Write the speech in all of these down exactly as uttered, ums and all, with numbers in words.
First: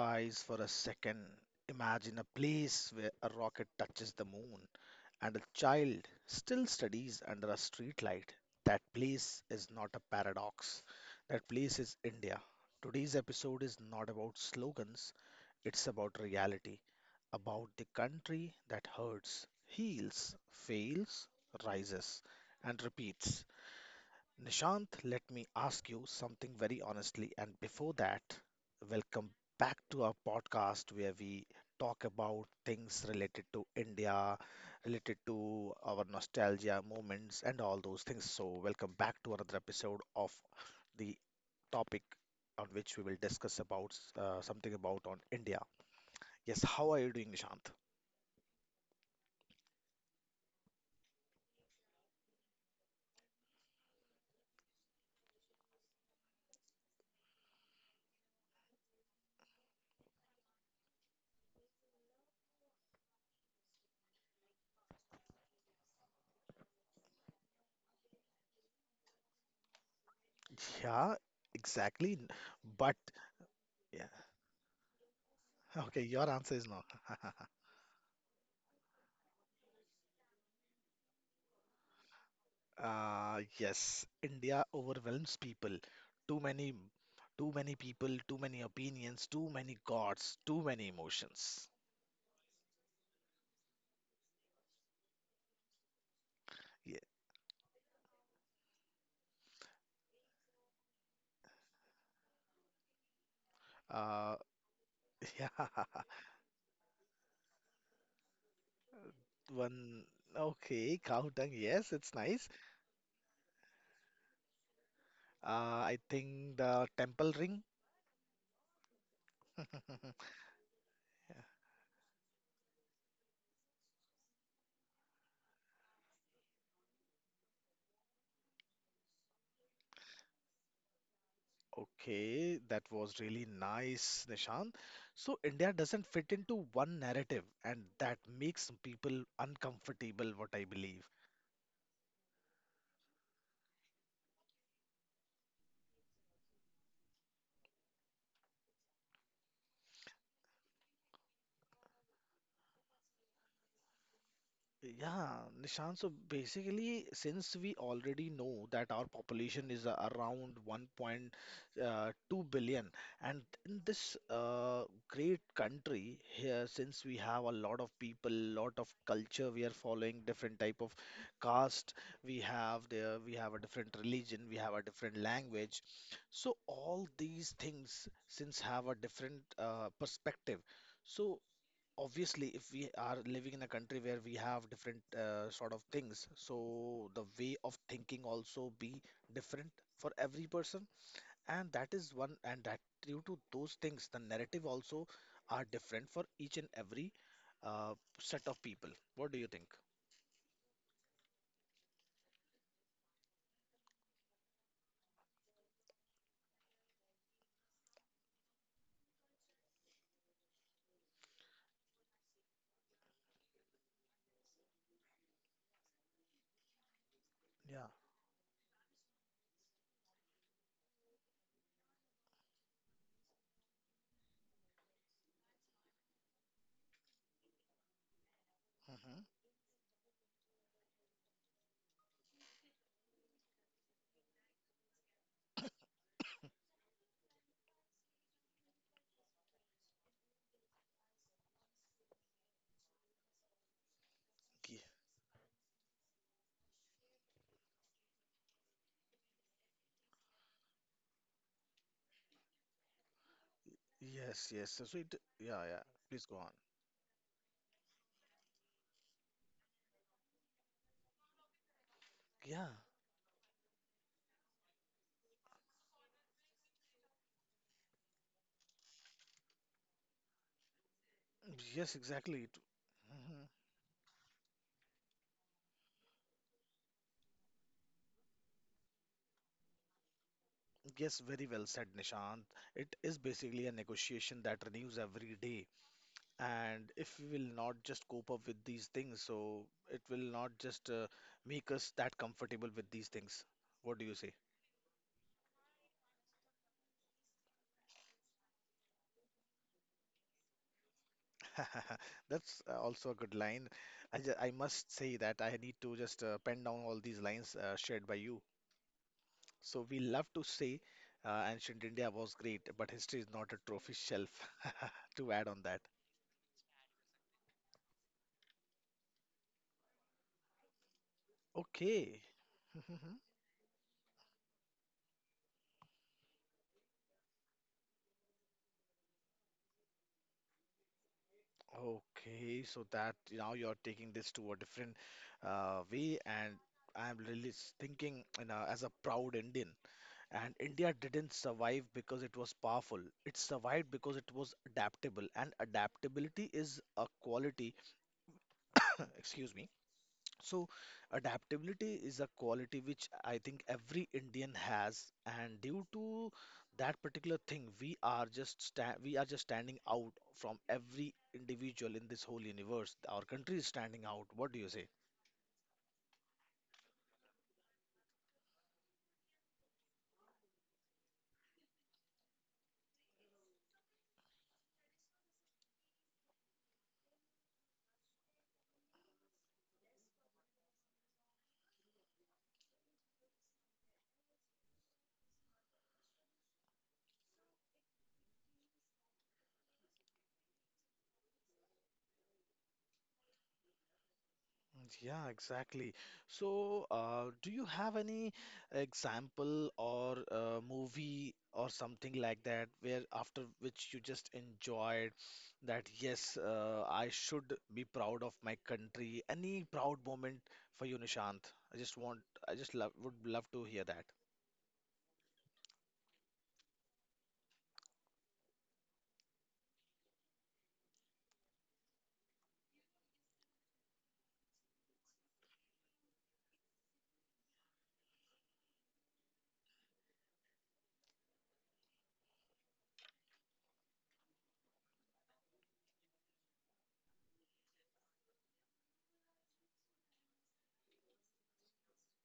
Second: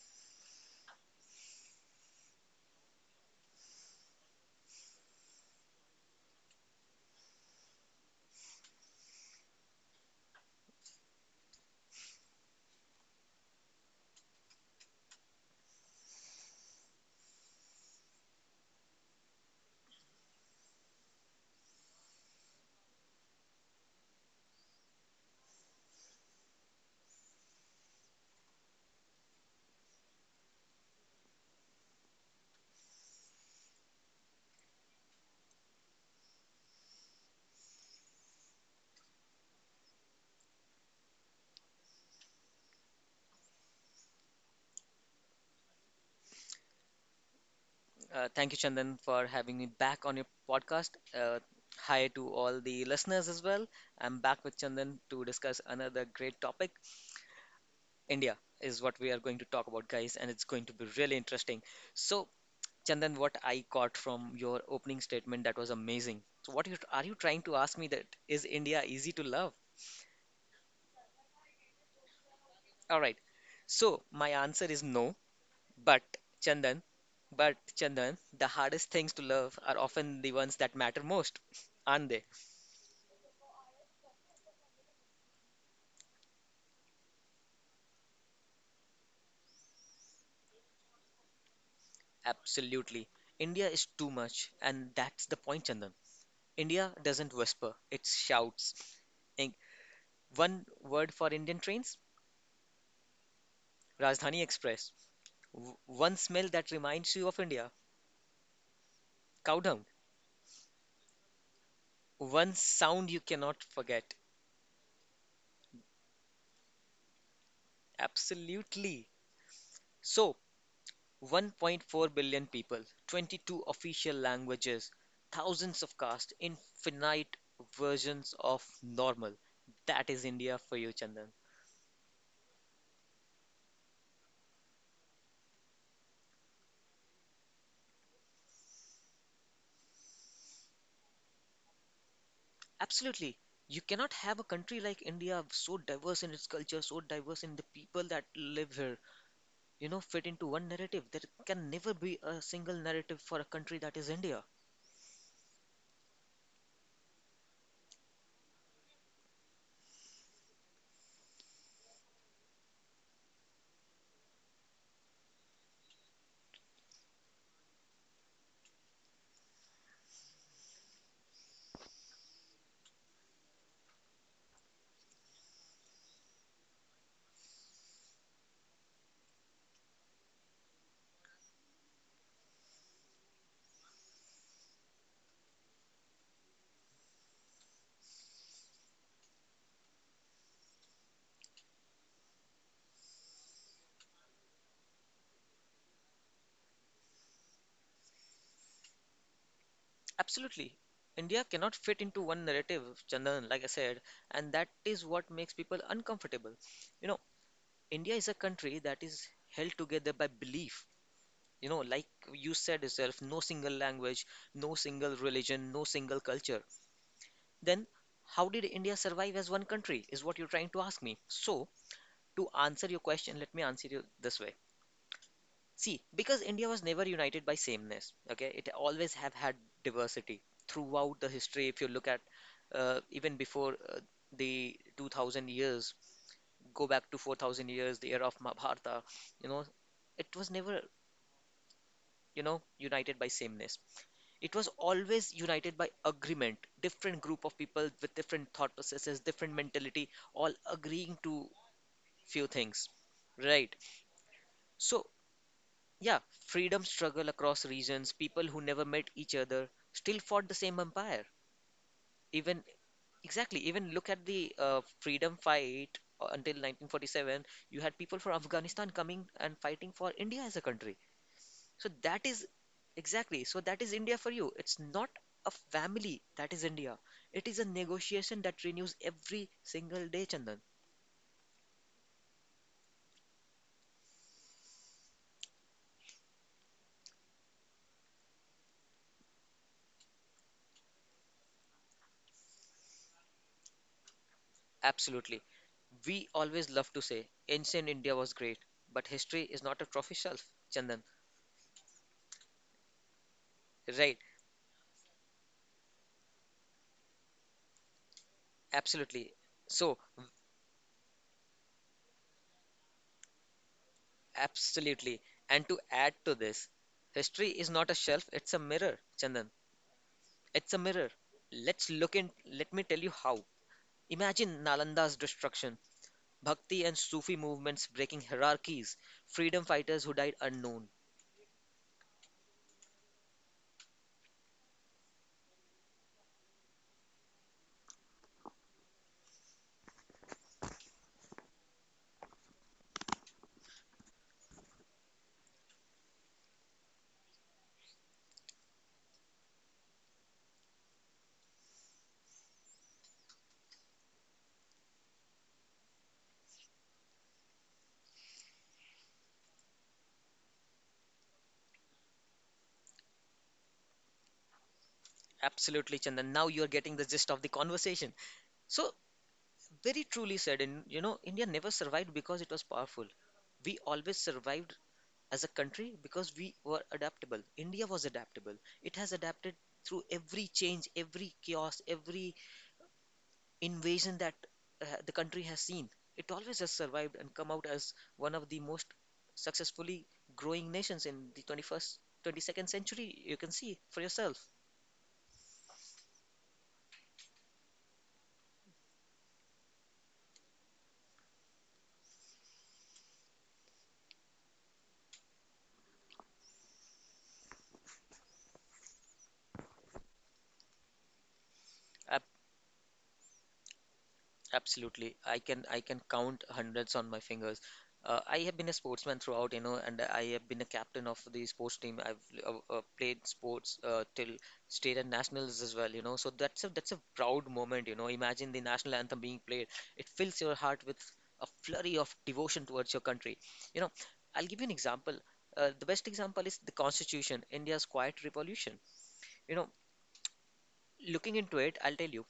eyes for a second. Imagine a place where a rocket touches the moon and a child still studies under a streetlight. That place is not a paradox. That place is India. Today's episode is not about slogans, it's about reality, about the country that hurts, heals, fails, rises, and repeats. Nishant, let me ask you something very honestly. And before that, welcome back to our podcast where we talk about things related to India, related to our nostalgia moments, and all those things. So, welcome back to another episode of the topic on which we will discuss about uh, something about on India. Yes, how are you doing, Nishant? Uh, thank you, Chandan, for having me back on your podcast. Uh, Hi to all the listeners as well. I'm back with Chandan to discuss another great topic. India is what we are going to talk about, guys, and it's going to be really interesting. So, Chandan, what I caught from your opening statement that was amazing. So, what you, are you trying to ask me that is India easy to love? Yeah, exactly. But All right. So, yeah, my answer is no, okay, but your answer is no. Chandan, but Chandan, the hardest things to love are often the ones that matter most, aren't they? Uh, yes, India overwhelms people. Too many, too many people, too many opinions, too many gods, too many emotions. Absolutely. India is too much, and that's the point, Chandan. Yeah. India doesn't whisper, it shouts. Inc. One word for Indian trains: Uh, Rajdhani Express. yeah. W- One smell that reminds you of India: cow dung. One. Okay, cow tongue. Yes, it's nice. One sound you cannot forget. Uh, I think the temple ring. Absolutely. So, one point four billion people, twenty-two official languages, thousands of castes, infinite versions of normal. That is India for you, Chandan. Okay, that was really nice, Nishant. So India doesn't fit into one narrative, and that makes people uncomfortable, what I believe. Absolutely. You cannot have a country like India so diverse in its culture, so diverse in the people that live here, you know, fit into one narrative. There can never be a single narrative for a country that is India. Yeah, Nishant, so basically, since we already know that our population is uh, around 1.2 billion, and in this uh, great country here, since we have a lot of people, lot of culture, we are following different type of caste, we have there, we have a different religion, we have a different language. So all these things, since have a different uh, perspective. So obviously, if we are living in a country where we have different uh, sort of things, so the way of thinking also be different for every person, and that is one, and that due to those things, the narrative also are different for each and every uh, set of people. What do you think? Absolutely. India cannot fit into one narrative, Chandan, like I said, and that is what makes people uncomfortable. You know, India is a country that is held together by belief. You know, like you said yourself, no single language, no single religion, no single culture. Then, Yeah. how did India survive as one country? Is what you're trying to ask me. So, to answer your question, let me answer you this way. See, because India was never united by sameness, okay, it always Hmm. have had diversity throughout the history. If you look at uh, even before uh, the two thousand years, go back to four thousand years, the era of Mahabharata, you know, it was never, you know, united by sameness. It was always united by agreement, different group of people with different thought processes, different mentality, all agreeing to few things, right? Yes, yes, so so So, it, yeah, yeah, yeah, please go on. freedom struggle across regions, people who never met each other still fought the same empire. Even Yeah, exactly, even look at the uh, freedom fight uh, until nineteen forty-seven you had people from Afghanistan coming and fighting for India as a country. So yes, that is exactly, it, exactly. mhm. So that is India for you. It's not a family, that is India. It is a negotiation that renews every single day, Chandan. Yes, very well said, Nishant. It is basically a negotiation that renews every day. And if we will not just cope up with these things, so it will not just uh, make us that comfortable with these things. What do you say? Absolutely. We always love to say ancient India was great, but history is not a trophy shelf, Chandan. That's uh, also a good line. Right. I, ju- I must say that I need to just uh, pen down all these lines uh, shared by you. Absolutely. So So, we love to say uh, ancient India was great, but history is not a trophy shelf. absolutely. To add on And to that. add to this, history is not a shelf, it's a mirror, Chandan. It's a mirror. Let's look Okay. in, let me tell you how. Imagine Nalanda's destruction, Bhakti and Sufi movements breaking hierarchies, freedom fighters who died unknown. Okay, so that now you're taking this to a different uh, way, and I'm really s- thinking, you know, as a proud Indian. And India didn't survive because it was powerful. It survived because it was adaptable, and adaptability is a quality, excuse me, so, adaptability is a quality which I think every Indian has, and due to that particular thing, we are just sta we are just standing out from every individual in this whole universe. Our country is standing out. What do you say? Absolutely, Chandan. Now you're getting the gist of the conversation. So, very truly said, and you know, India never survived because it was powerful. We always survived as a country because we were adaptable. India was adaptable. It has adapted through every change, every chaos, every invasion that uh, the country has seen. It always has survived and come out as one of the most successfully growing nations in the twenty-first, twenty-second century. You can see for yourself. Yeah, exactly. So, uh, do you have any example or uh movie or something like that where after which you just enjoyed that, yes, uh, I should be proud of my country? Any proud moment for you, Nishant? I just I want, I just love, would love to hear that. Absolutely. I can I can count hundreds on my fingers. Uh, I have been a sportsman throughout, you know, and I have been a captain of the sports team. I've uh, uh, played sports uh, till state and nationals as well, you know. So that's a that's a proud moment, you know. Imagine the national anthem being played. It fills your heart with a flurry of devotion towards your country. You know, I'll give you an example. Uh, the best example is the Constitution, India's quiet revolution. You know, looking into it, I'll tell you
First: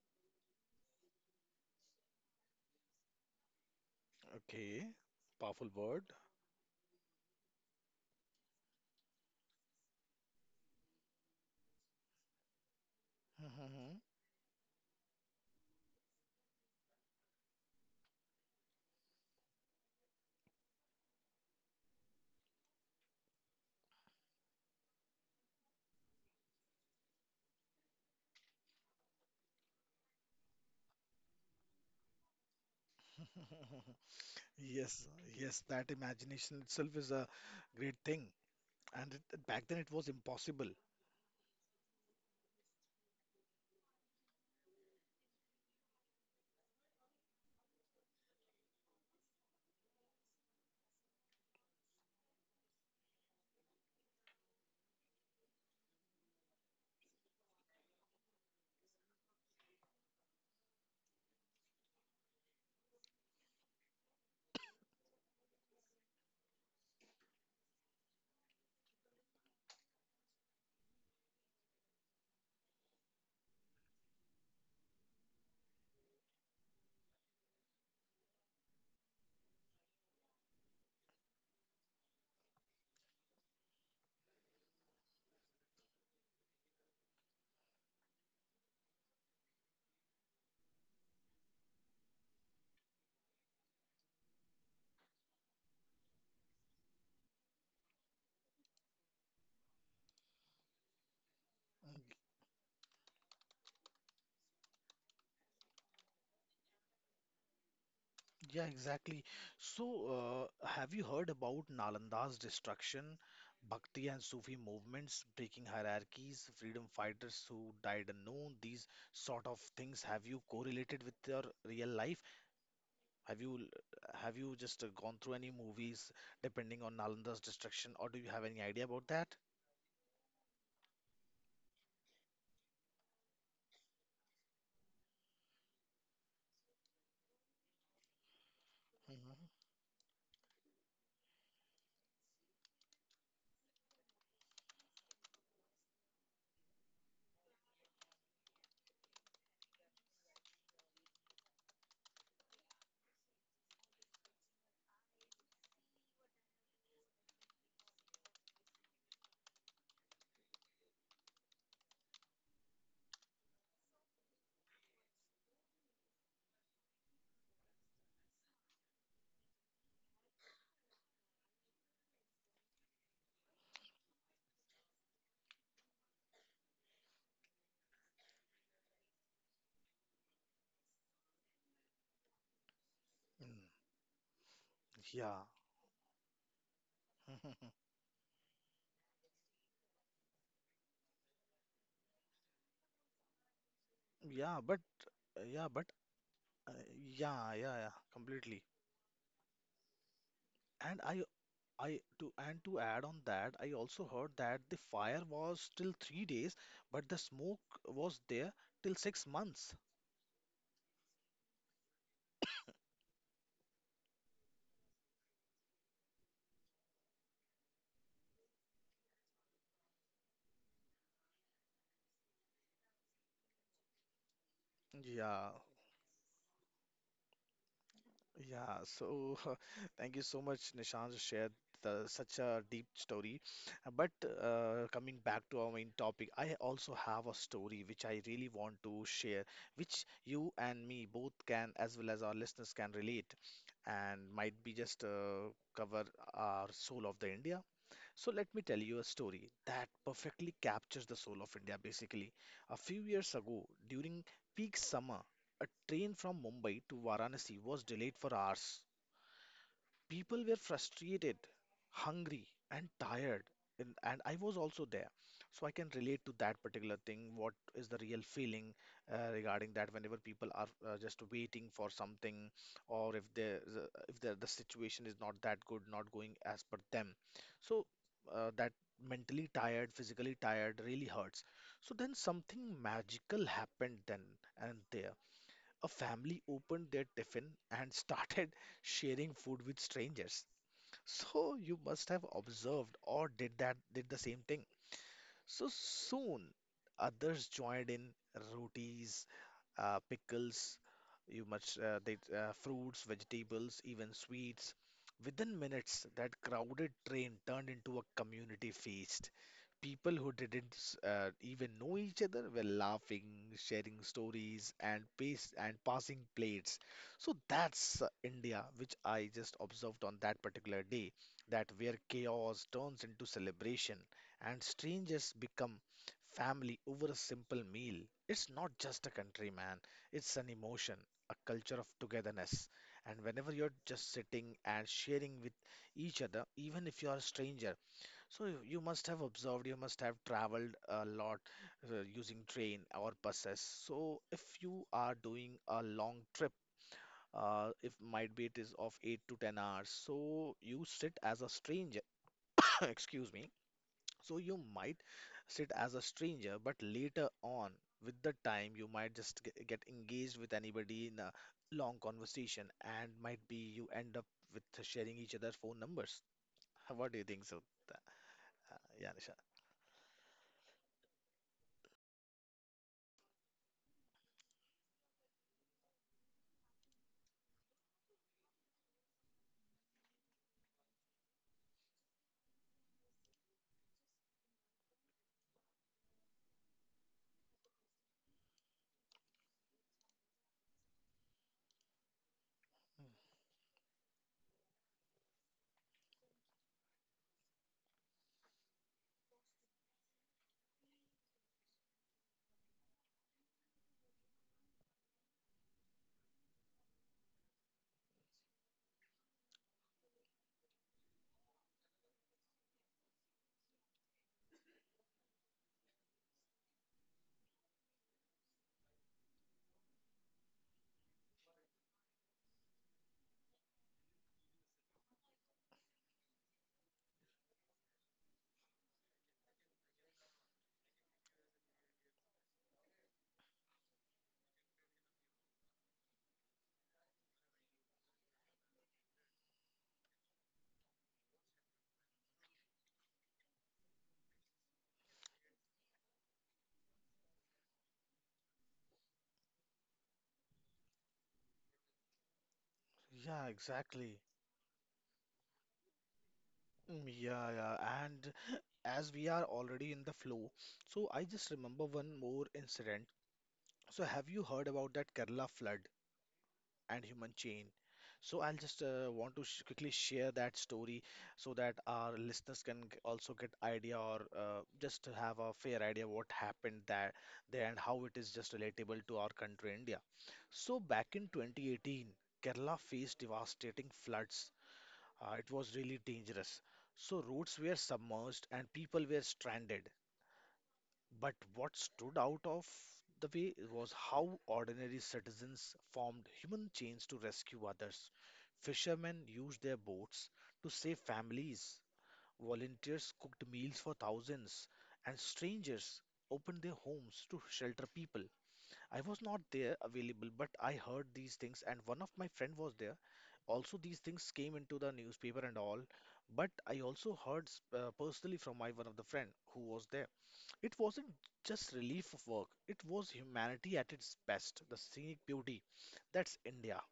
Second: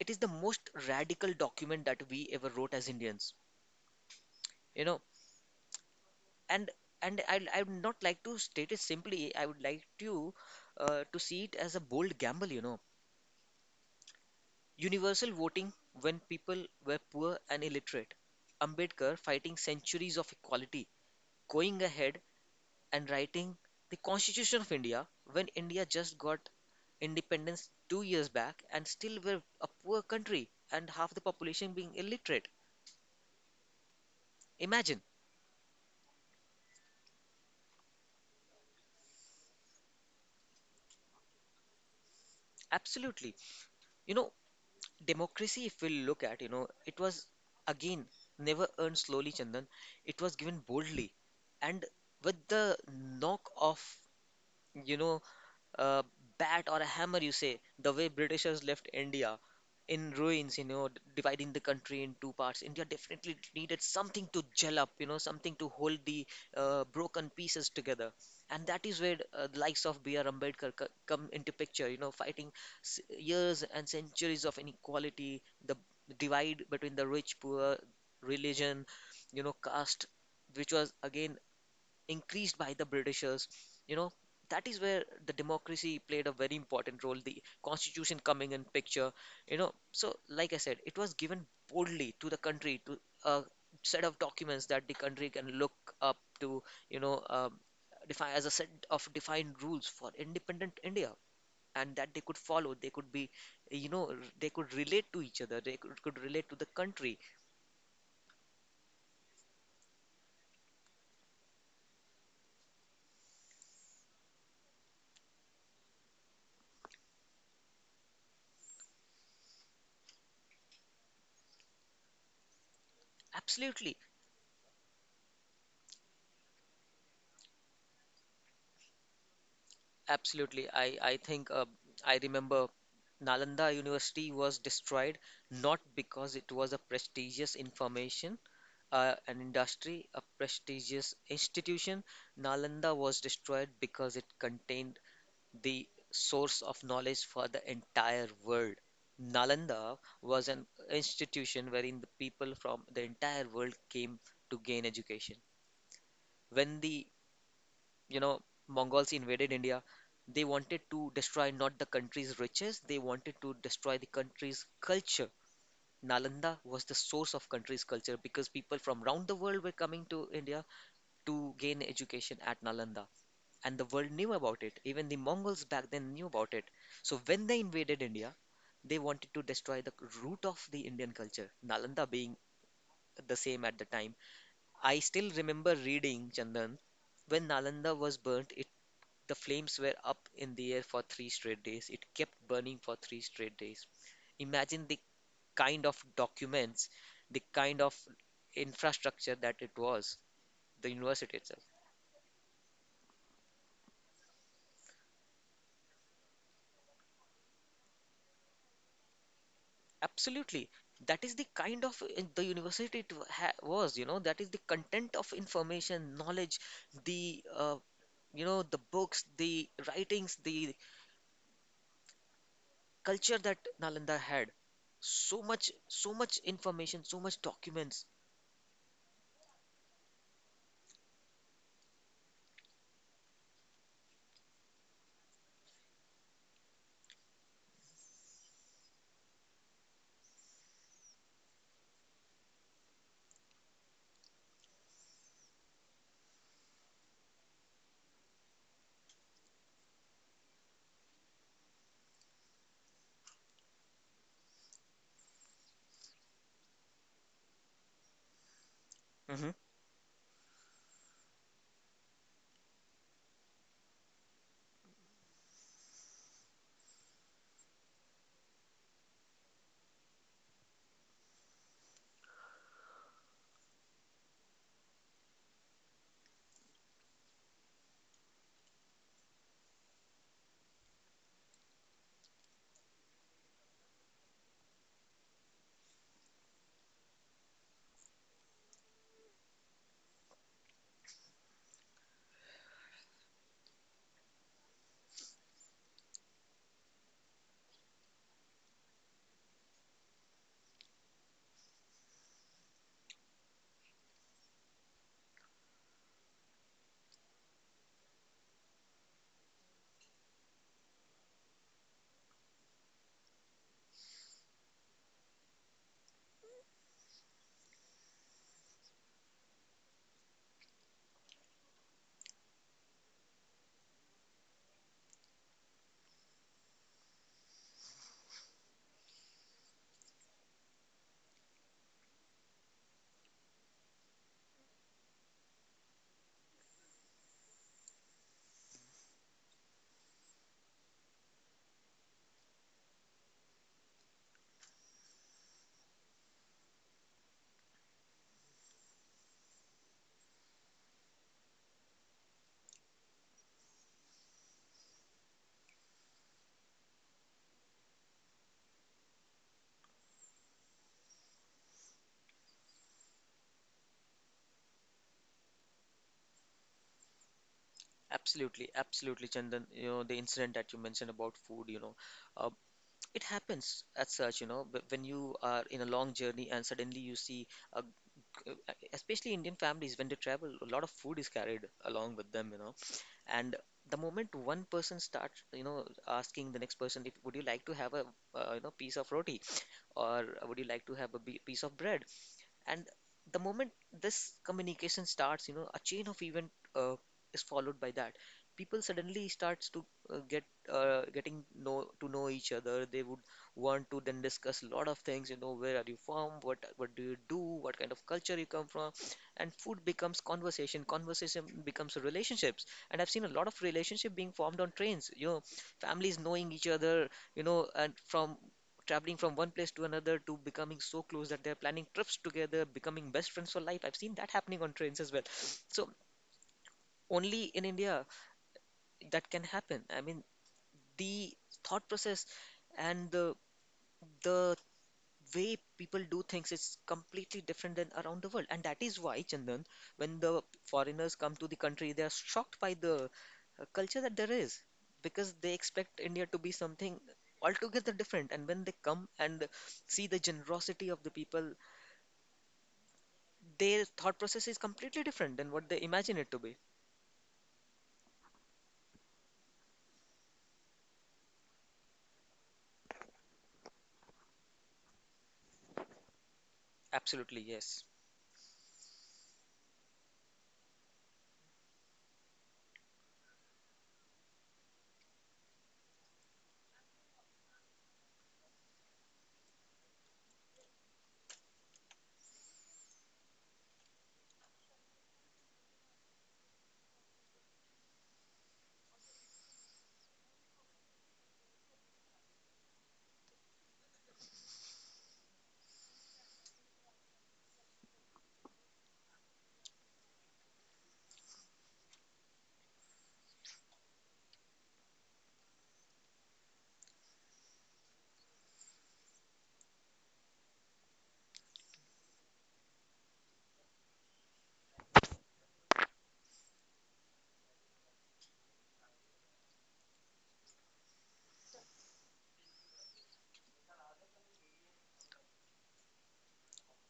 it is the most radical document that we ever wrote as Indians, you Okay, know. powerful word. And and I I would not like to state it simply. I would like to uh, to see it as a bold gamble, you know. Mhm. Universal voting when people were poor and illiterate. Ambedkar fighting centuries of equality, going ahead and writing the Constitution of India when India just got independence two years back and still were a poor country and half the population being illiterate. Imagine, Yes, yes, that imagination itself is a great thing. And it, back then it was impossible. absolutely. You know, democracy, if we look at, you know, it was again never earned slowly, Chandan. It was given boldly and with the knock of, you know, a bat or a hammer, you say, the way Britishers left India in ruins, you know, d- dividing the country in two parts. India definitely needed something to gel up, you know, something to hold the uh, broken pieces together. And that is where uh, the likes of B R. Ambedkar co- come into picture, you know, fighting s- years and centuries of inequality, the divide between the rich, poor, religion, you know, caste, which was again increased by the Britishers. You know, that is where the democracy played a very important role, the constitution coming in picture. You know, so like I said, it was given boldly to the country, to a set of documents that the country can look up to, you know, um, define as a set of defined rules for independent India, and that they could follow, they could be, you know, they could relate to each other, they could, could relate to the country Yeah, exactly. So, uh, have you heard about Nalanda's destruction, Bhakti and Sufi movements breaking hierarchies, freedom fighters who died unknown, these sort of things? Have you correlated with your real life? Have you absolutely. have you just uh, gone through any movies depending on Nalanda's destruction, or do you have any idea about that? Absolutely. I, I think uh, I remember Nalanda University was destroyed not because it was a prestigious information, uh, an Hmm. industry, a prestigious institution. Nalanda was destroyed because it contained the source of knowledge for the entire world. Nalanda was an institution wherein the people from the entire world came to gain education. When the, you know, Mongols invaded India, they wanted to destroy not the country's riches, they wanted to destroy the country's culture. Nalanda was the source of country's culture because people from around the world were coming to India to gain education at Nalanda. And the world knew about it. Even the Mongols back then knew about it. So when they invaded India, they wanted to destroy the root of the Indian culture, Nalanda being the same at the time. I still Yeah. remember reading, Chandan, when Nalanda was burnt, the flames were up in the air for three straight days. It kept burning for three straight days. Yeah, but Imagine the yeah, kind but of uh, documents, the yeah, yeah, kind of yeah, completely. infrastructure that it was, the And I university itself. I to and to add on that, I also heard that the fire was till three days, but the smoke was there till six months. Absolutely. That is the kind of uh, the university it ha was, you know, that is the content of information, knowledge, the uh, you know, the books, the writings, the culture that Nalanda had. So Yeah, much, so much information, so much documents. yeah. So thank you so much, Nishant, to share the, such a deep story. But uh, coming back to our main topic, I also have a story which I really want to share, which you and me both can, as well as our listeners can relate, and might be just uh, cover our soul of the India. So let me tell you a story that perfectly captures the soul of India basically. A few years ago, during peak summer, a train from Mumbai to Varanasi was delayed for hours. Mhm. People were frustrated, hungry, and tired. And, and I was also there. So I can relate to that particular thing. What is the real feeling uh, regarding that whenever people are uh, just waiting for something, or if there is a- if there, the situation is not that good, not going as per them. So uh, that mentally tired, physically tired really hurts. So then something magical happened then and there. A family opened their tiffin and started sharing food with strangers. So you must have observed or did that did the same thing. So soon, others joined in, rotis, uh, pickles, you much uh, they, uh, fruits, vegetables, even sweets. Within minutes, that crowded train turned into a community feast. People who didn't s- uh, even know each other were laughing, sharing stories, and pace and passing plates. So that's uh, India, which I just observed on that particular day, that where chaos turns into celebration and strangers become family over a simple meal. It's not just a country, man. It's an emotion, a culture of togetherness. And whenever you're just sitting and sharing with each other, even if you are a stranger, so you you must have observed, you must have traveled a lot uh, using train or buses. So if you are doing a long trip, uh, if might be it is of eight to ten hours, so you sit as a stranger. Excuse me, so you might sit as a stranger, but later on, with the time, you might just g- get engaged with anybody in a long conversation, and might be you end up with sharing each other's phone numbers. How- What do you think, so? Absolutely, Uh, yeah, absolutely, Nisha. Chandan. You know, the incident that you mentioned about food, you know, uh, it happens as such, you know, but when you are in a long journey and suddenly you see a g- uh, especially Indian families when they travel, a lot of food is carried along with them, you know. And the moment one person starts, you know, asking the next person, if would you like to have a uh, you know, piece of roti, or would you like to have a bi- piece of bread, and the moment this communication starts, you know, a chain of event, uh, is followed by that, people suddenly starts to uh, get uh, getting know to know each other. They would want to then discuss a lot of things, you know, where are you from, what what do you do, what kind of culture you come from, and food becomes conversation, conversation becomes relationships, and I've seen a lot of relationship being formed on trains, you know, families knowing each other, you know, and from traveling from one place to another to becoming so close that they're planning trips together, becoming best friends for life. I've seen that happening on trains as well. So only in India that can happen. I mean, the thought process and the the way people do things is completely different than around the world. And that is why, Chandan, when the foreigners come to the country, they are shocked by the uh, culture that there is, because they expect India to be something altogether different. And when they come and see the generosity of the people, Yeah, their exactly. thought process is completely different than what they imagine it to be. Mm, yeah, yeah, and as we are already in the flow, so I just remember one more incident. So have you heard about that Kerala flood and human Absolutely, chain? yes. So I'll just uh, want to sh quickly share that story so that our listeners can g- also get idea or uh, just to have a fair idea what happened that there and how it is just relatable to our country, India. So back in twenty eighteen, Kerala faced devastating floods. Uh, it was really dangerous. So roads were submerged and people were stranded. But what stood out of the way was how ordinary citizens formed human chains to rescue others. Fishermen used their boats to save families, volunteers cooked meals for thousands, and strangers opened their homes to shelter people. I was not there available, but I heard these things, and one of my friend was there. Also, these things came into the newspaper and all, but I also heard s- uh, personally from my one of the friend who was there. It wasn't just relief of work, it was humanity at its best, the scenic beauty. That's India.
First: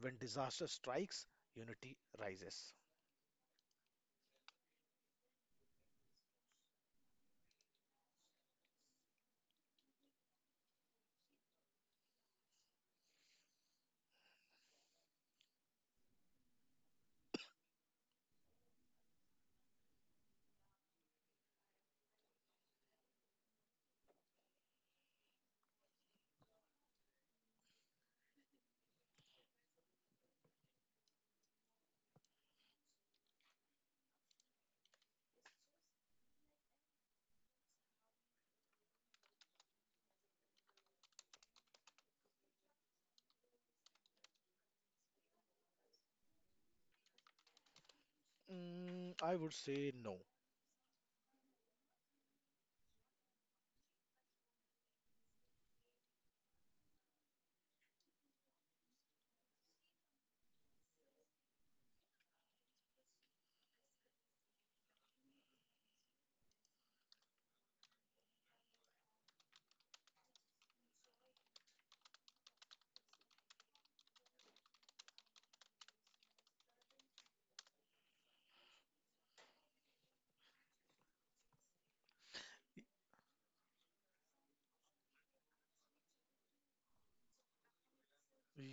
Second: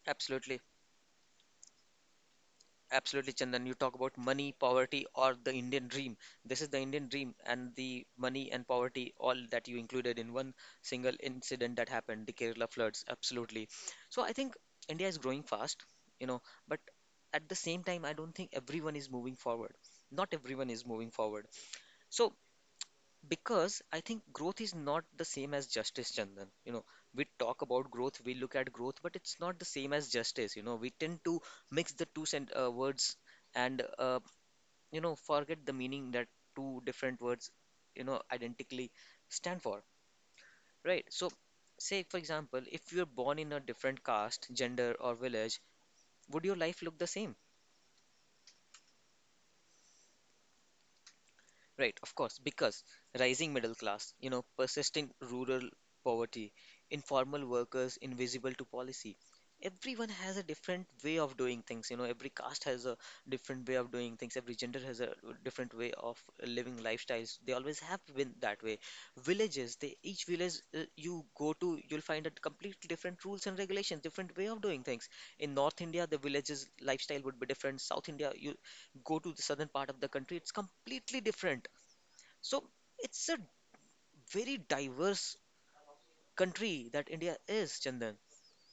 When Absolutely. disaster strikes, unity rises. Absolutely, Chandan. You talk about money, poverty, or the Indian dream. This is the Indian dream, and the money and poverty, all that you included in one single incident that happened, the Kerala floods. Absolutely. So I think India is growing fast, you know, but at the same time, I don't think everyone is moving forward. Not everyone is moving forward. So, because I think growth is not the same as justice, Chandan. You know, we talk about growth, we look at growth, but it's not the same as justice. You know, we tend to mix the two sen uh, words and uh, you know forget the meaning that two different words you know identically stand for, right? So, say for example, if you're born in a different caste, gender, or village, would your life look the same? Mm, I would say no. Right, of course, because rising middle class, you know, persistent rural poverty, informal workers invisible to policy. Everyone has a different way of doing things, you know, every caste has a different way of doing things, every gender has a different way of living lifestyles. They always have been that way. Villages, they each village uh, you go to, you'll find a completely different rules and regulations, different way of doing things. In North India, the villages lifestyle would be different. South India, you go to the southern part of the country, it's completely different. So it's a very diverse country that India is, Chandan.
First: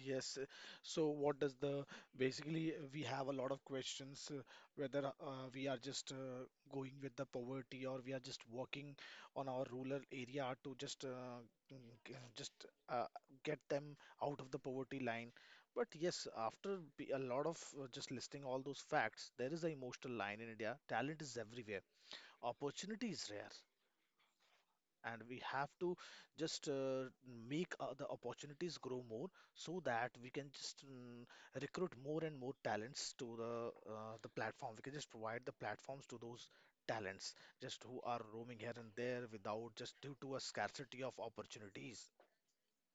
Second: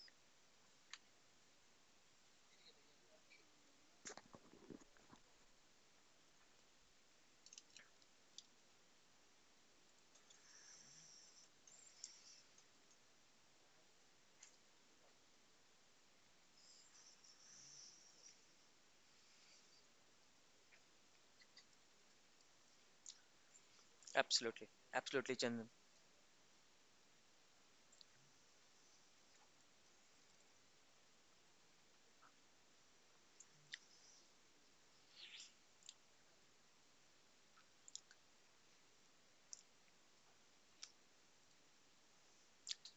Yes. uh, So what does the basically uh, we have a lot of questions, uh, whether uh, we are just uh, going with the poverty or we are just working on our rural area to just uh, mm, g- just uh, get them out of the poverty line. But yes, after be- a lot of uh, just listing all those facts, there is an emotional line in India. Talent is everywhere. Opportunity is rare Absolutely, and absolutely, we Chandan. have to just uh, make uh, the opportunities grow more so that we can just mm, recruit more and more talents to the uh, the platform. We can just provide the platforms to those talents just who are roaming here and there without just due to a scarcity of opportunities.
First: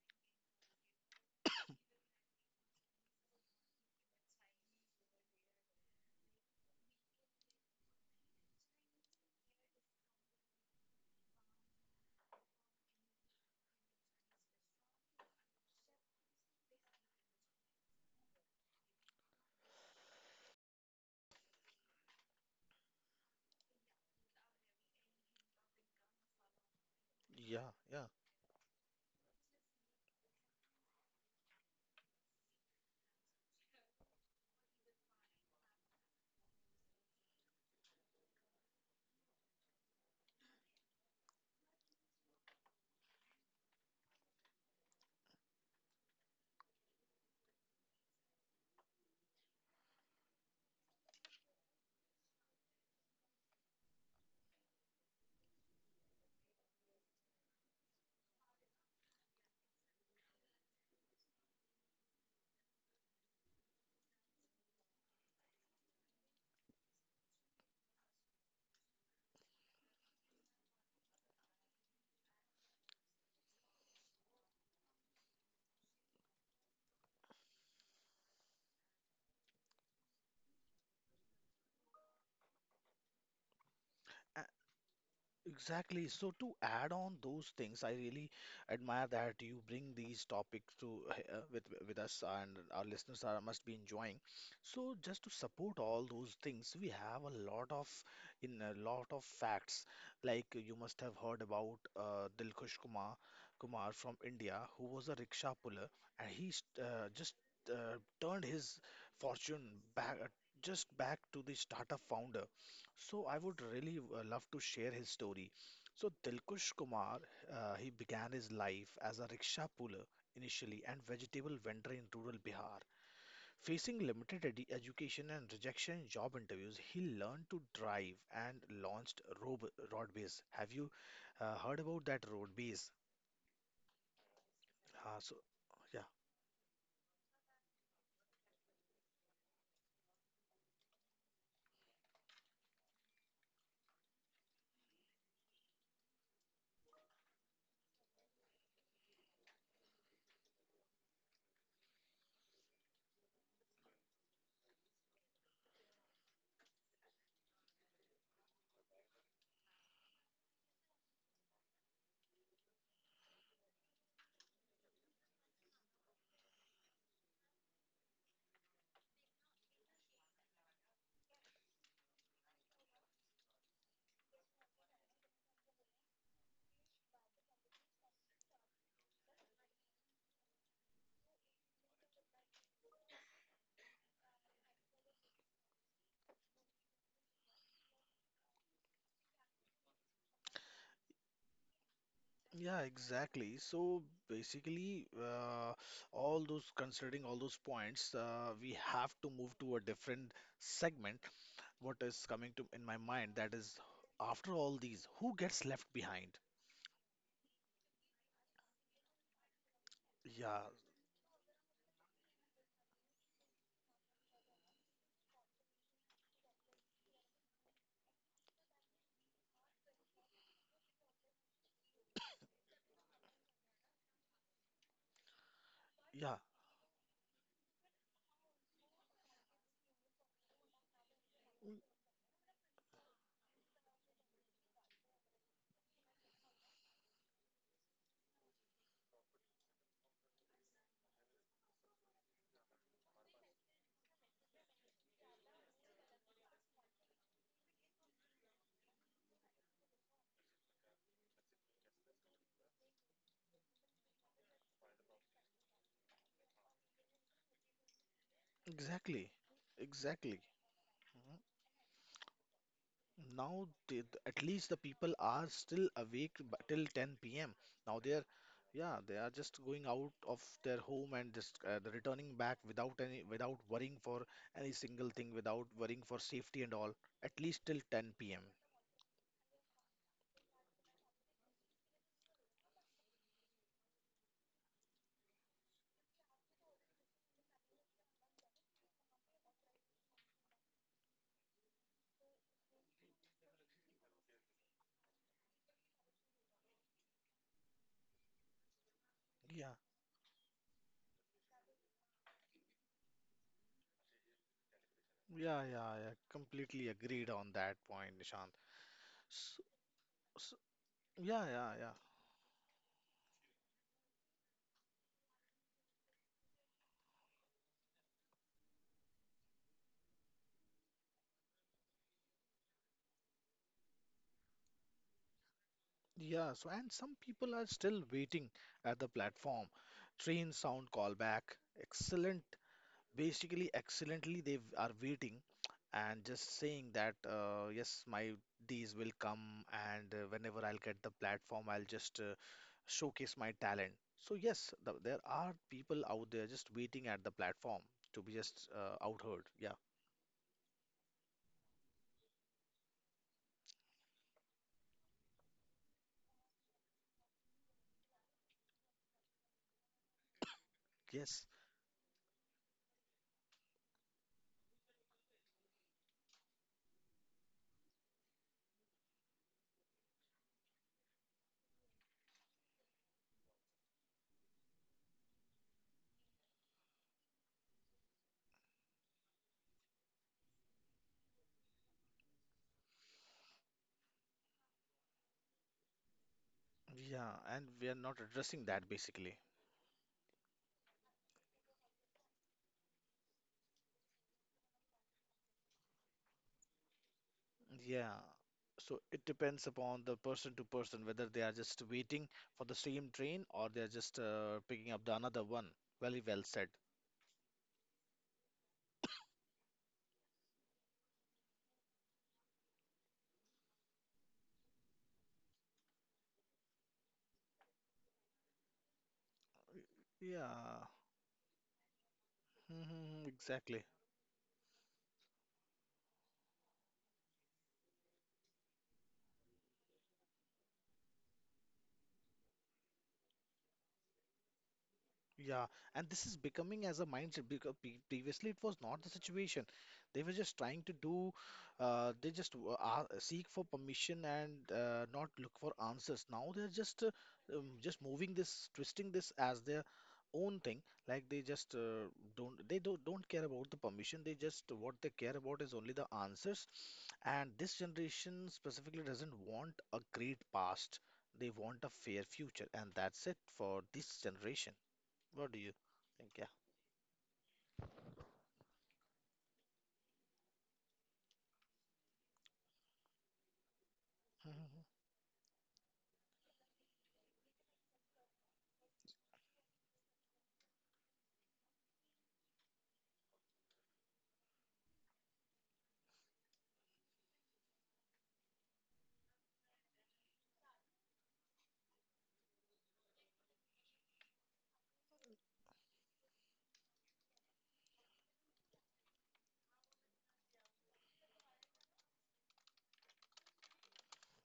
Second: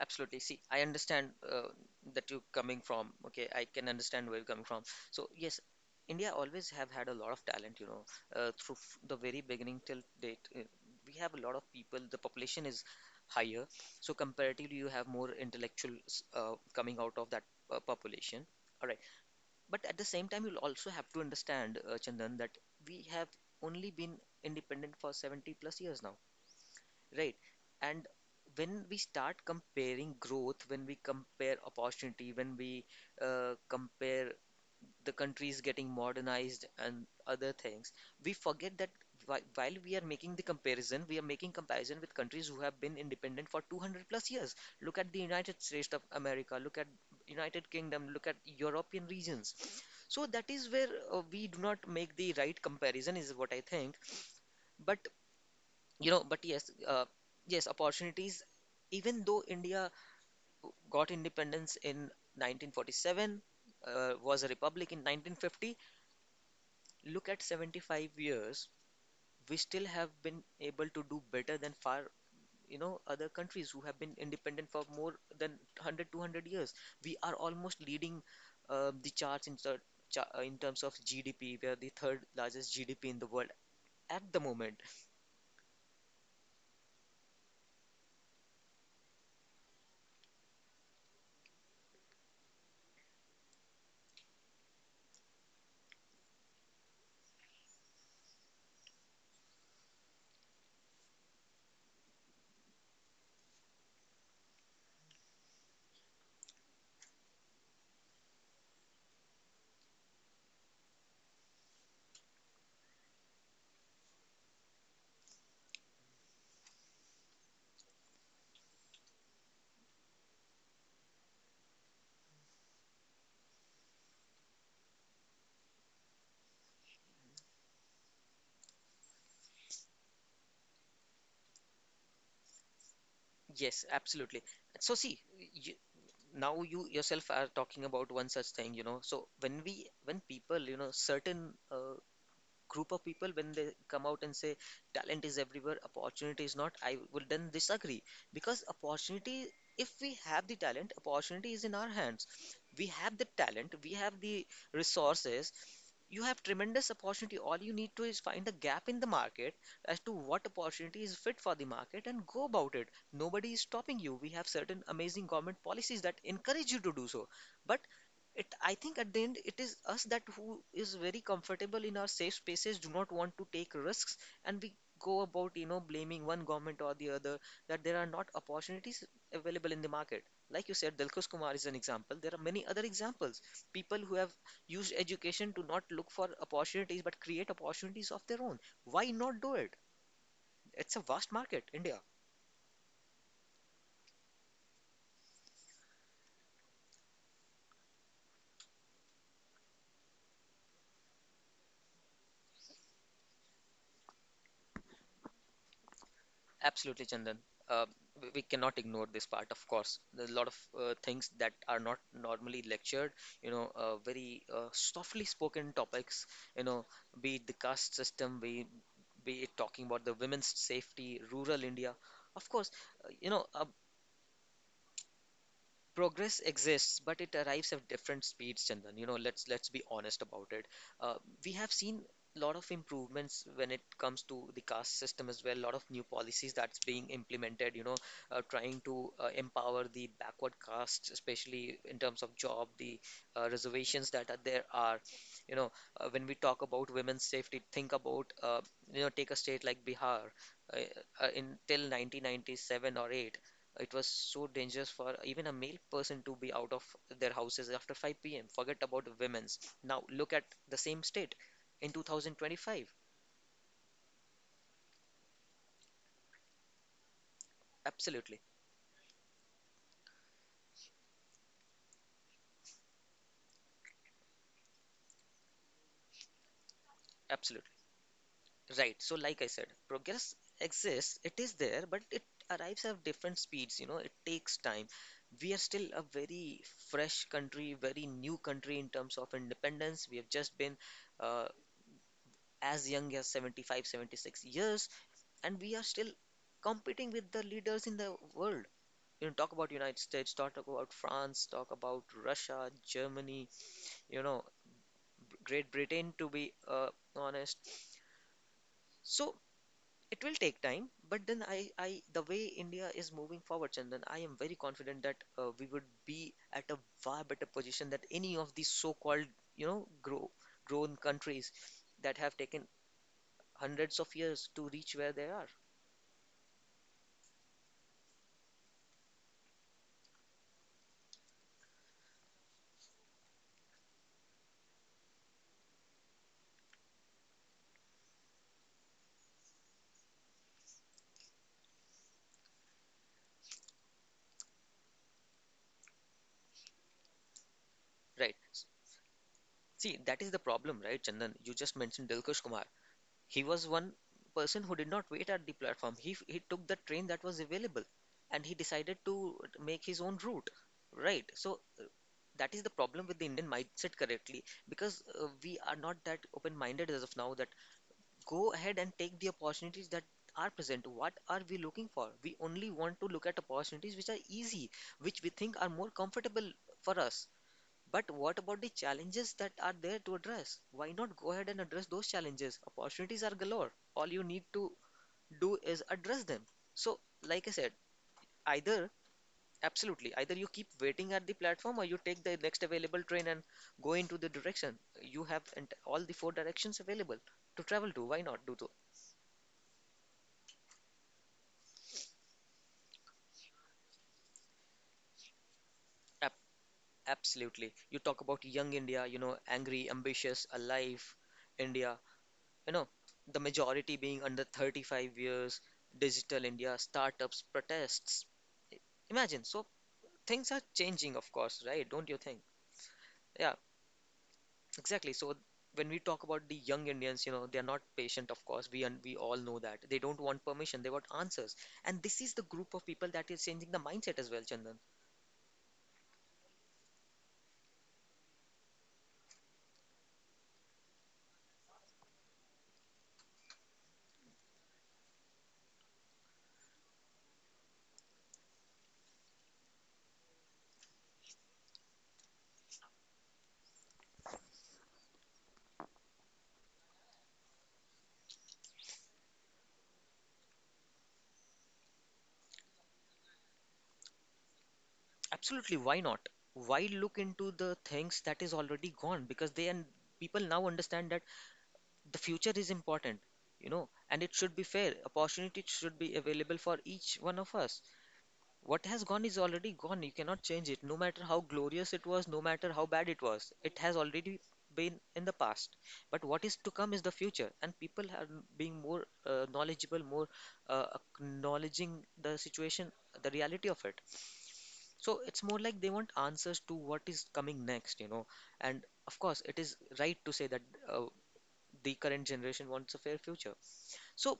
Absolutely. See, I understand uh, that you're coming from. Okay, I can understand where you're coming from. So yes, India always have had a lot of talent. You know, uh, through f- the very beginning till date, uh, we have a lot of people. The population is higher, so comparatively, you have more intellectuals uh, coming out of that uh, population. All right. But at the same time, you'll also have to understand, uh, Chandan, that we have only been independent for seventy plus years now, right? Yeah, yeah. And when we start comparing growth, when we compare opportunity, when we uh, compare the country is getting modernized and other things, we forget that whi- while we are making the comparison, we are making comparison with countries who have been independent for two hundred plus years. Look at the United States of America, look at United Kingdom, look at European regions. So that is where uh, we do not make the right comparison, is what I think. But you know, but yes, uh, yes, opportunities. Even though India got independence in nineteen forty-seven, uh, was a republic in nineteen fifty, look at seventy-five years, we still have been able to do better than far, you know, other countries who have been independent for more than one hundred, two hundred years. We are almost leading uh, the charts in, ter- cha- uh, in terms of G D P. We are the third largest G D P in the world at A- the moment. Exactly. So to add on those things, I really admire that you bring these topics to uh, with with us, and our listeners are must be enjoying. So just to support all those things, we have a lot of in a lot of facts. Like you must have heard about uh, Dilkhush Kumar Kumar from India, who was a rickshaw puller, and he st- uh, just uh, turned his fortune back uh, just back to the startup founder, so I would really uh, love to share his story. So Dilkush Kumar, uh, he began his life as a rickshaw puller initially and vegetable vendor in rural Bihar. Facing limited edu- education and rejection in job interviews, he learned to drive and launched Rob Rodbase. Have you uh, heard about that Rodbase? Yes, absolutely. So Uh, see, so you, yeah. now you yourself are talking about one such thing, you know. So when we, when people, you know, certain uh, group of people when they come out and say talent is everywhere, opportunity is not, I will then disagree, because opportunity, if we have the talent, opportunity is in our hands. We have the talent, we have the resources, you have tremendous opportunity. All you need to is find a gap in the market as to what opportunity is fit for the market and go about it. Nobody is stopping you. We have certain amazing government policies that encourage you to do so. But it, I think at the end, it is us that who is very comfortable in our safe spaces, do not want to take risks, and we go about, you know, blaming one government or the other that there are not opportunities available in the market. Like you said, Dilkhush Kumar is an example. There are many other examples. People who have used education to not look for opportunities but create opportunities of their own. Why not do it? It's a vast market, India. Yeah, exactly. So basically, uh, all those considering all those points, uh, we have to move to a different segment. What is coming to in my mind that is, after all these, who gets left behind? Absolutely, Chandan. Uh, w- we cannot ignore this part, of course. There's a lot of Yeah, uh, things that are not normally lectured, you know, uh, very uh, softly spoken topics, you know, be it the caste system, be, be it talking about the women's safety, rural India. Of course, uh, you know, uh, yeah, progress exists, but it arrives at different speeds, Chandan. You know, let's let's be honest about it. Uh, we have seen a lot of improvements when it comes to the caste system as well. A lot of new policies that's being implemented. You know, uh, trying to uh, empower the backward castes, especially in terms of job, the uh, reservations that are, there are. You know, uh, when we talk about women's safety, think about uh, you know, take a state like Bihar. Uh, uh, in till nineteen ninety-seven or eight, it was so dangerous for even a male person to be out of their houses after five p m. Forget about exactly. women's. Now look Exactly. at the same Mhm. state in two thousand twenty-five. Now they, at least the people are still awake b- till ten p m. Now they are, Absolutely, yeah, they are just going out of their home and just uh, they returning back without any without worrying for any single thing, without worrying for safety and all, at least absolutely. till ten p m. Right. So, like I said, progress exists, it is there, but it arrives at different speeds. You know, it takes time. We are still a very fresh country, very new country in terms of independence. We have just been uh, as young as seventy-five, seventy-six years, and we are still competing with the leaders in the world. You know, talk Yeah, about United States, talk about France, talk about Russia, Germany, you know, yeah, Great yeah, yeah. Britain, to be Completely uh, agreed on honest. that point, Nishant. So So, it will take time, but then yeah, i yeah, yeah. i the way India is moving forward, Chandan, I am very confident that uh, we would be at a far better position than any of these so called, you know, grow grown countries that have taken hundreds of years to reach where they are. Yeah, so and some people are still waiting at the platform. Train sound callback. Excellent. Basically, excellently, they w- are waiting and just saying that, uh, yes, my days will come, and uh, whenever I'll get the platform, I'll just uh, showcase my talent. So, yes, th there are people out there just waiting at the platform to be right just S- uh, outheard. Yeah, See, that is the problem, right, Chandan? You just mentioned Dilkesh Kumar. He was one person who did not wait at the platform. He f- he took the train that was available, and he decided to make his own route. Right. yes. So uh, that is the problem with the Indian mindset correctly, because uh, we are not that open-minded as of now that go ahead and take the opportunities that are present. What are we looking for? We only want to look at opportunities which are easy, which we think are more comfortable for us. But what about the challenges that are there to address? Why not go ahead and address those challenges? Opportunities are galore. All you need to do is address them. So, Yeah, like I and said, we are not addressing that either basically. absolutely, either you keep waiting at the platform or you take the next available train and go into the direction. You have all the four directions available to travel to. Yeah. Why not do so? So it depends upon the person to person whether they are just waiting for the same train or they are just uh, picking up the another one. Very well said. Absolutely. You talk about young India, you know, angry, ambitious, alive India. You know, the majority being under thirty-five years, Digital India, startups, protests. Imagine, so things are Yeah. changing, of course, right? Don't you think? hmm Yeah, exactly. exactly. So when we talk about the young Indians, you know, they are not patient, of course. We and we all know that. They don't want permission, they want answers. And this is the group of people that is changing the mindset as well, Chandan. Yeah, and this is becoming as a mindset because pre- previously it was not the situation. They were just trying to do, uh, they just w- uh, seek for permission and uh, not look for answers. Now they're just uh, um, just moving this, twisting this as their own thing. Like they just uh, don't, they don't don't care about the permission. They just, what they care about is only the answers. And this generation specifically doesn't want a great past. They want a fair future, and that's it for this generation. What do you Absolutely, why think? not? Yeah. Why look into the things that is already gone? Because they and people now understand that the future is important, you know, and it should be Mhm. fair, opportunity should be available for each one of us. What has gone is already gone, you cannot change it, no matter how glorious it was, no matter how bad it was, it has already been in the past. But what is to come is the future, and people are being more uh, knowledgeable, more uh, acknowledging the situation, the reality of it. So it's more like they want answers to what is coming next, you know, and of course it is right to say that uh, the current generation wants a fair future. So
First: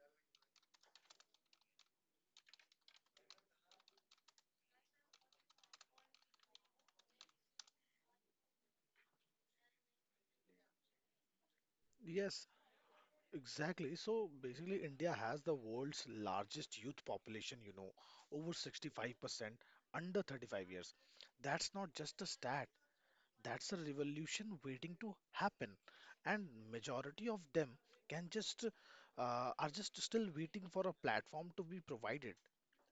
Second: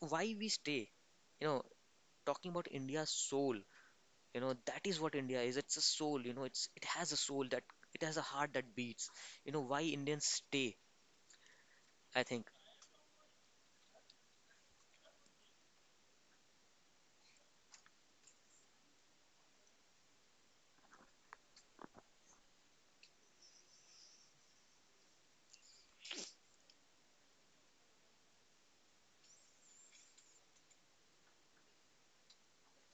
why we stay? You know, talking about India's soul, you know, that is what India is. It's a soul, you know, it's it has a soul, that it has a heart that beats. You know, why Indians stay, I think. Yes, exactly. So basically, India has the world's largest youth population, you know, over sixty-five percent under thirty-five years. That's not just a stat, that's a revolution waiting to happen. And majority of them can just uh, are just still waiting for a platform to be provided.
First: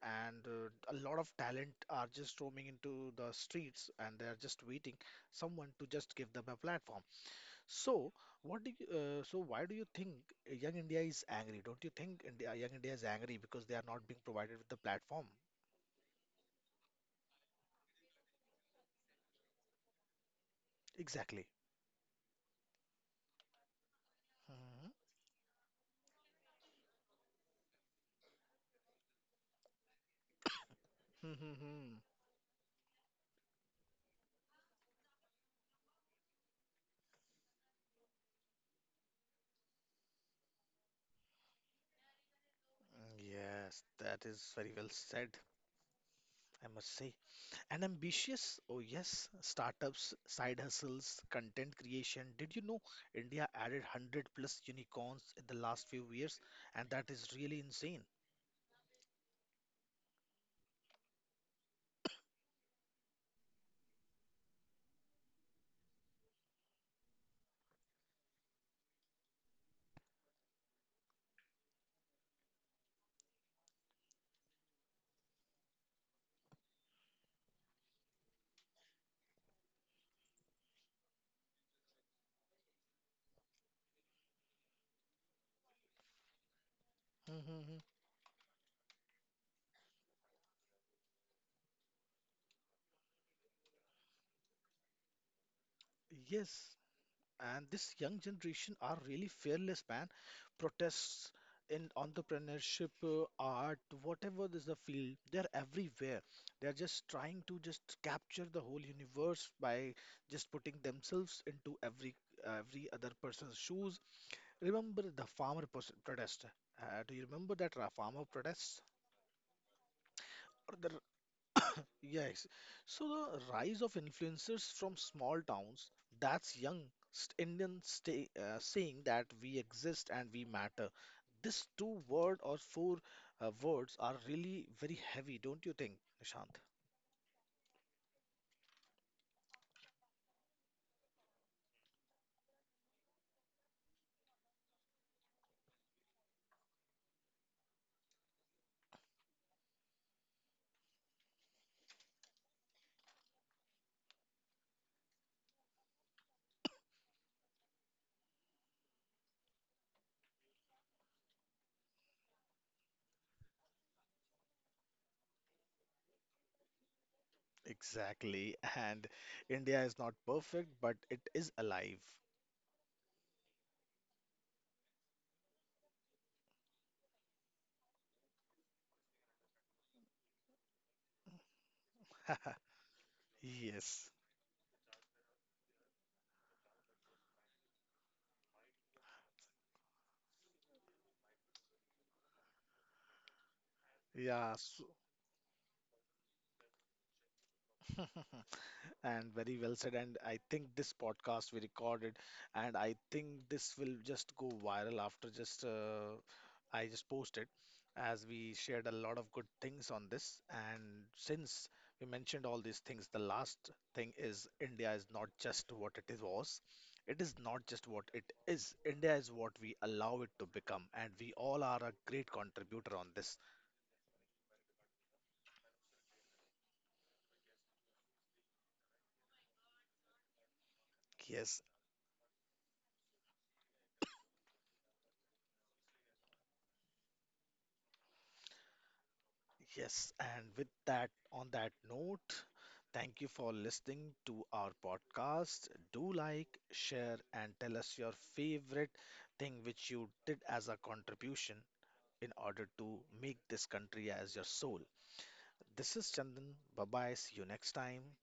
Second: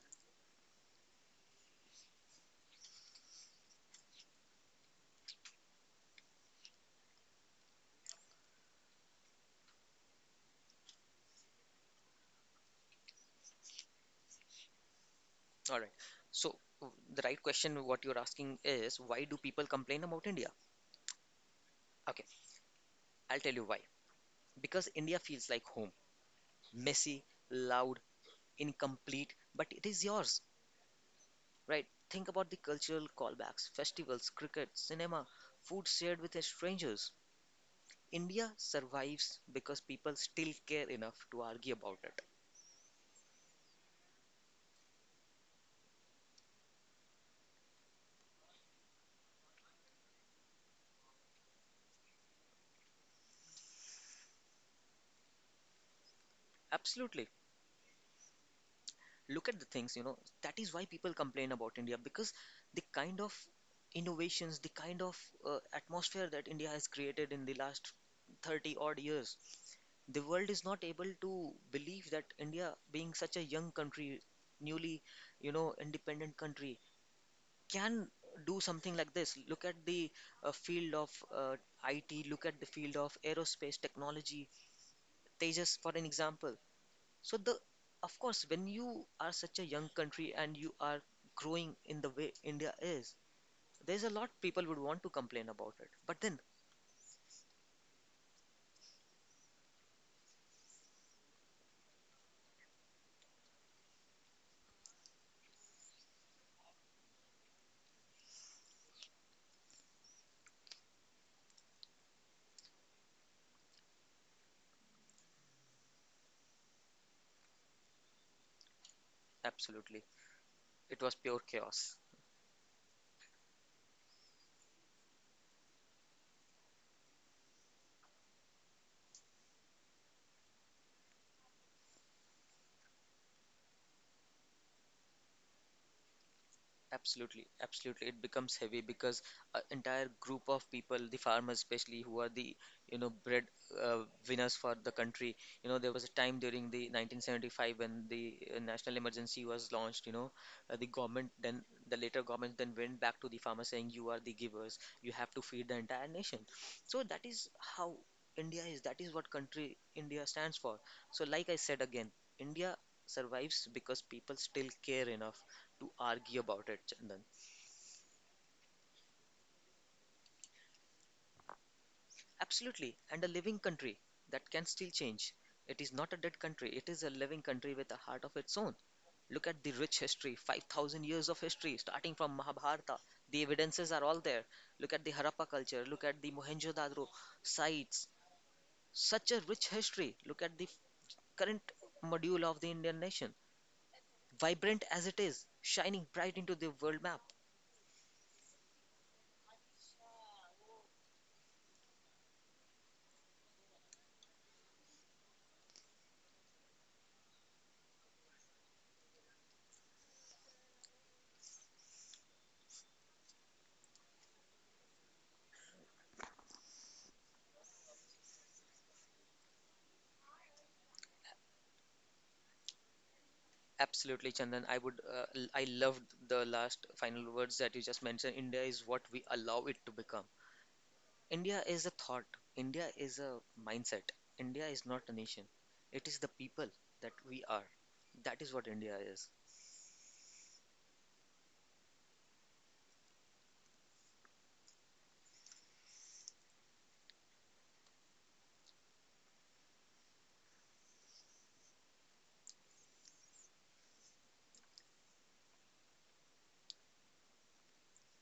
And uh, a lot of talent are just roaming into the streets and they're just waiting someone to just give them a platform. So, what do you, uh, so why do you think Young India is angry? Don't you think India, Young India is angry because they are not being provided with the platform? All right. So w- the right question what you're asking is why do people complain about India? Exactly. Okay, I'll tell you why. Because Mhm. India feels like home. Messy, loud, incomplete, but it is yours, right? Mm. Think about the cultural callbacks, festivals, cricket, cinema, food shared with strangers. India survives because people still care enough to argue about it. Yes, that is very well said, I must say. And ambitious, oh yes, startups, side hustles, content creation. Did you know India added one hundred plus unicorns in the last few years? And that Absolutely. is really insane. Look at the things, you know, that is why people complain about India, because the kind of innovations, the kind of uh, atmosphere that India has created in the last thirty odd years, the world is not able to believe that India, being such a young country, newly, you know, independent country, can do something like this. Look at the uh, field of uh, I T, look at the field of aerospace technology, Tejas for an example. So the, Mhm. of course, when you are such a young country and you are growing in the way India is, there's a lot people would want to complain about it. But then Yes. And this young generation are really fearless, man. Protests in entrepreneurship, uh, art, whatever is the field, they're everywhere. They're just trying to just capture the whole universe by just putting themselves into every every other person's shoes. Remember the farmer pers- protest, uh, do you remember that ra- farmer protest absolutely, or it the. was pure chaos. Yes. So the rise of influencers from small towns, that's young st- Indian stay, uh, saying that we exist and we matter. These two word or four uh, words are really very heavy, don't you think, Nishant? Absolutely, absolutely. It becomes heavy because an entire group of people, the farmers especially, who are the, you know, bread uh, winners for the country. You know, there was a time during the nineteen seventy-five when the uh, national emergency was launched. You know, uh, the government then the later government then went back to the farmers saying, "You are the givers. You have to feed the entire nation." So that is how India is. That is what country India stands for. So, like I said again, India survives because people still care enough to argue about it, Chandan. Exactly. And India is not perfect, but it is alive. Absolutely, and a living country that can still change. It is not a dead country, it is a living country with a heart of its own. Look at the rich history, five thousand years of history, starting from Mahabharata. The evidences are Yes. all there. Look at the Harappa culture, look at the Mohenjo Daro sites. Such a rich history. Look at the current module of the Indian nation. Yeah. Vibrant So as it is, shining bright into the world map. and very well said. And I think this podcast we recorded, and I think this will just go viral after just uh, I just posted, as we shared a lot of good things on this. And since we mentioned all these things, the last thing is India is not just what it is was. It is not just what it is. India is what we allow it to become, and we all are a great contributor on this. Absolutely, Chandan. I would, uh, l- I loved the last final words that you just mentioned. India is what we allow it to become. Yes, India is a thought. India is a mindset. India is not a nation. It is the people that we are. That is what India is. yes, and with that, on that note, thank you for listening to our podcast. Do like, share, and tell us your favorite thing which you did as a contribution in order to make this country as your soul. This is Chandan. Bye bye. See you next time.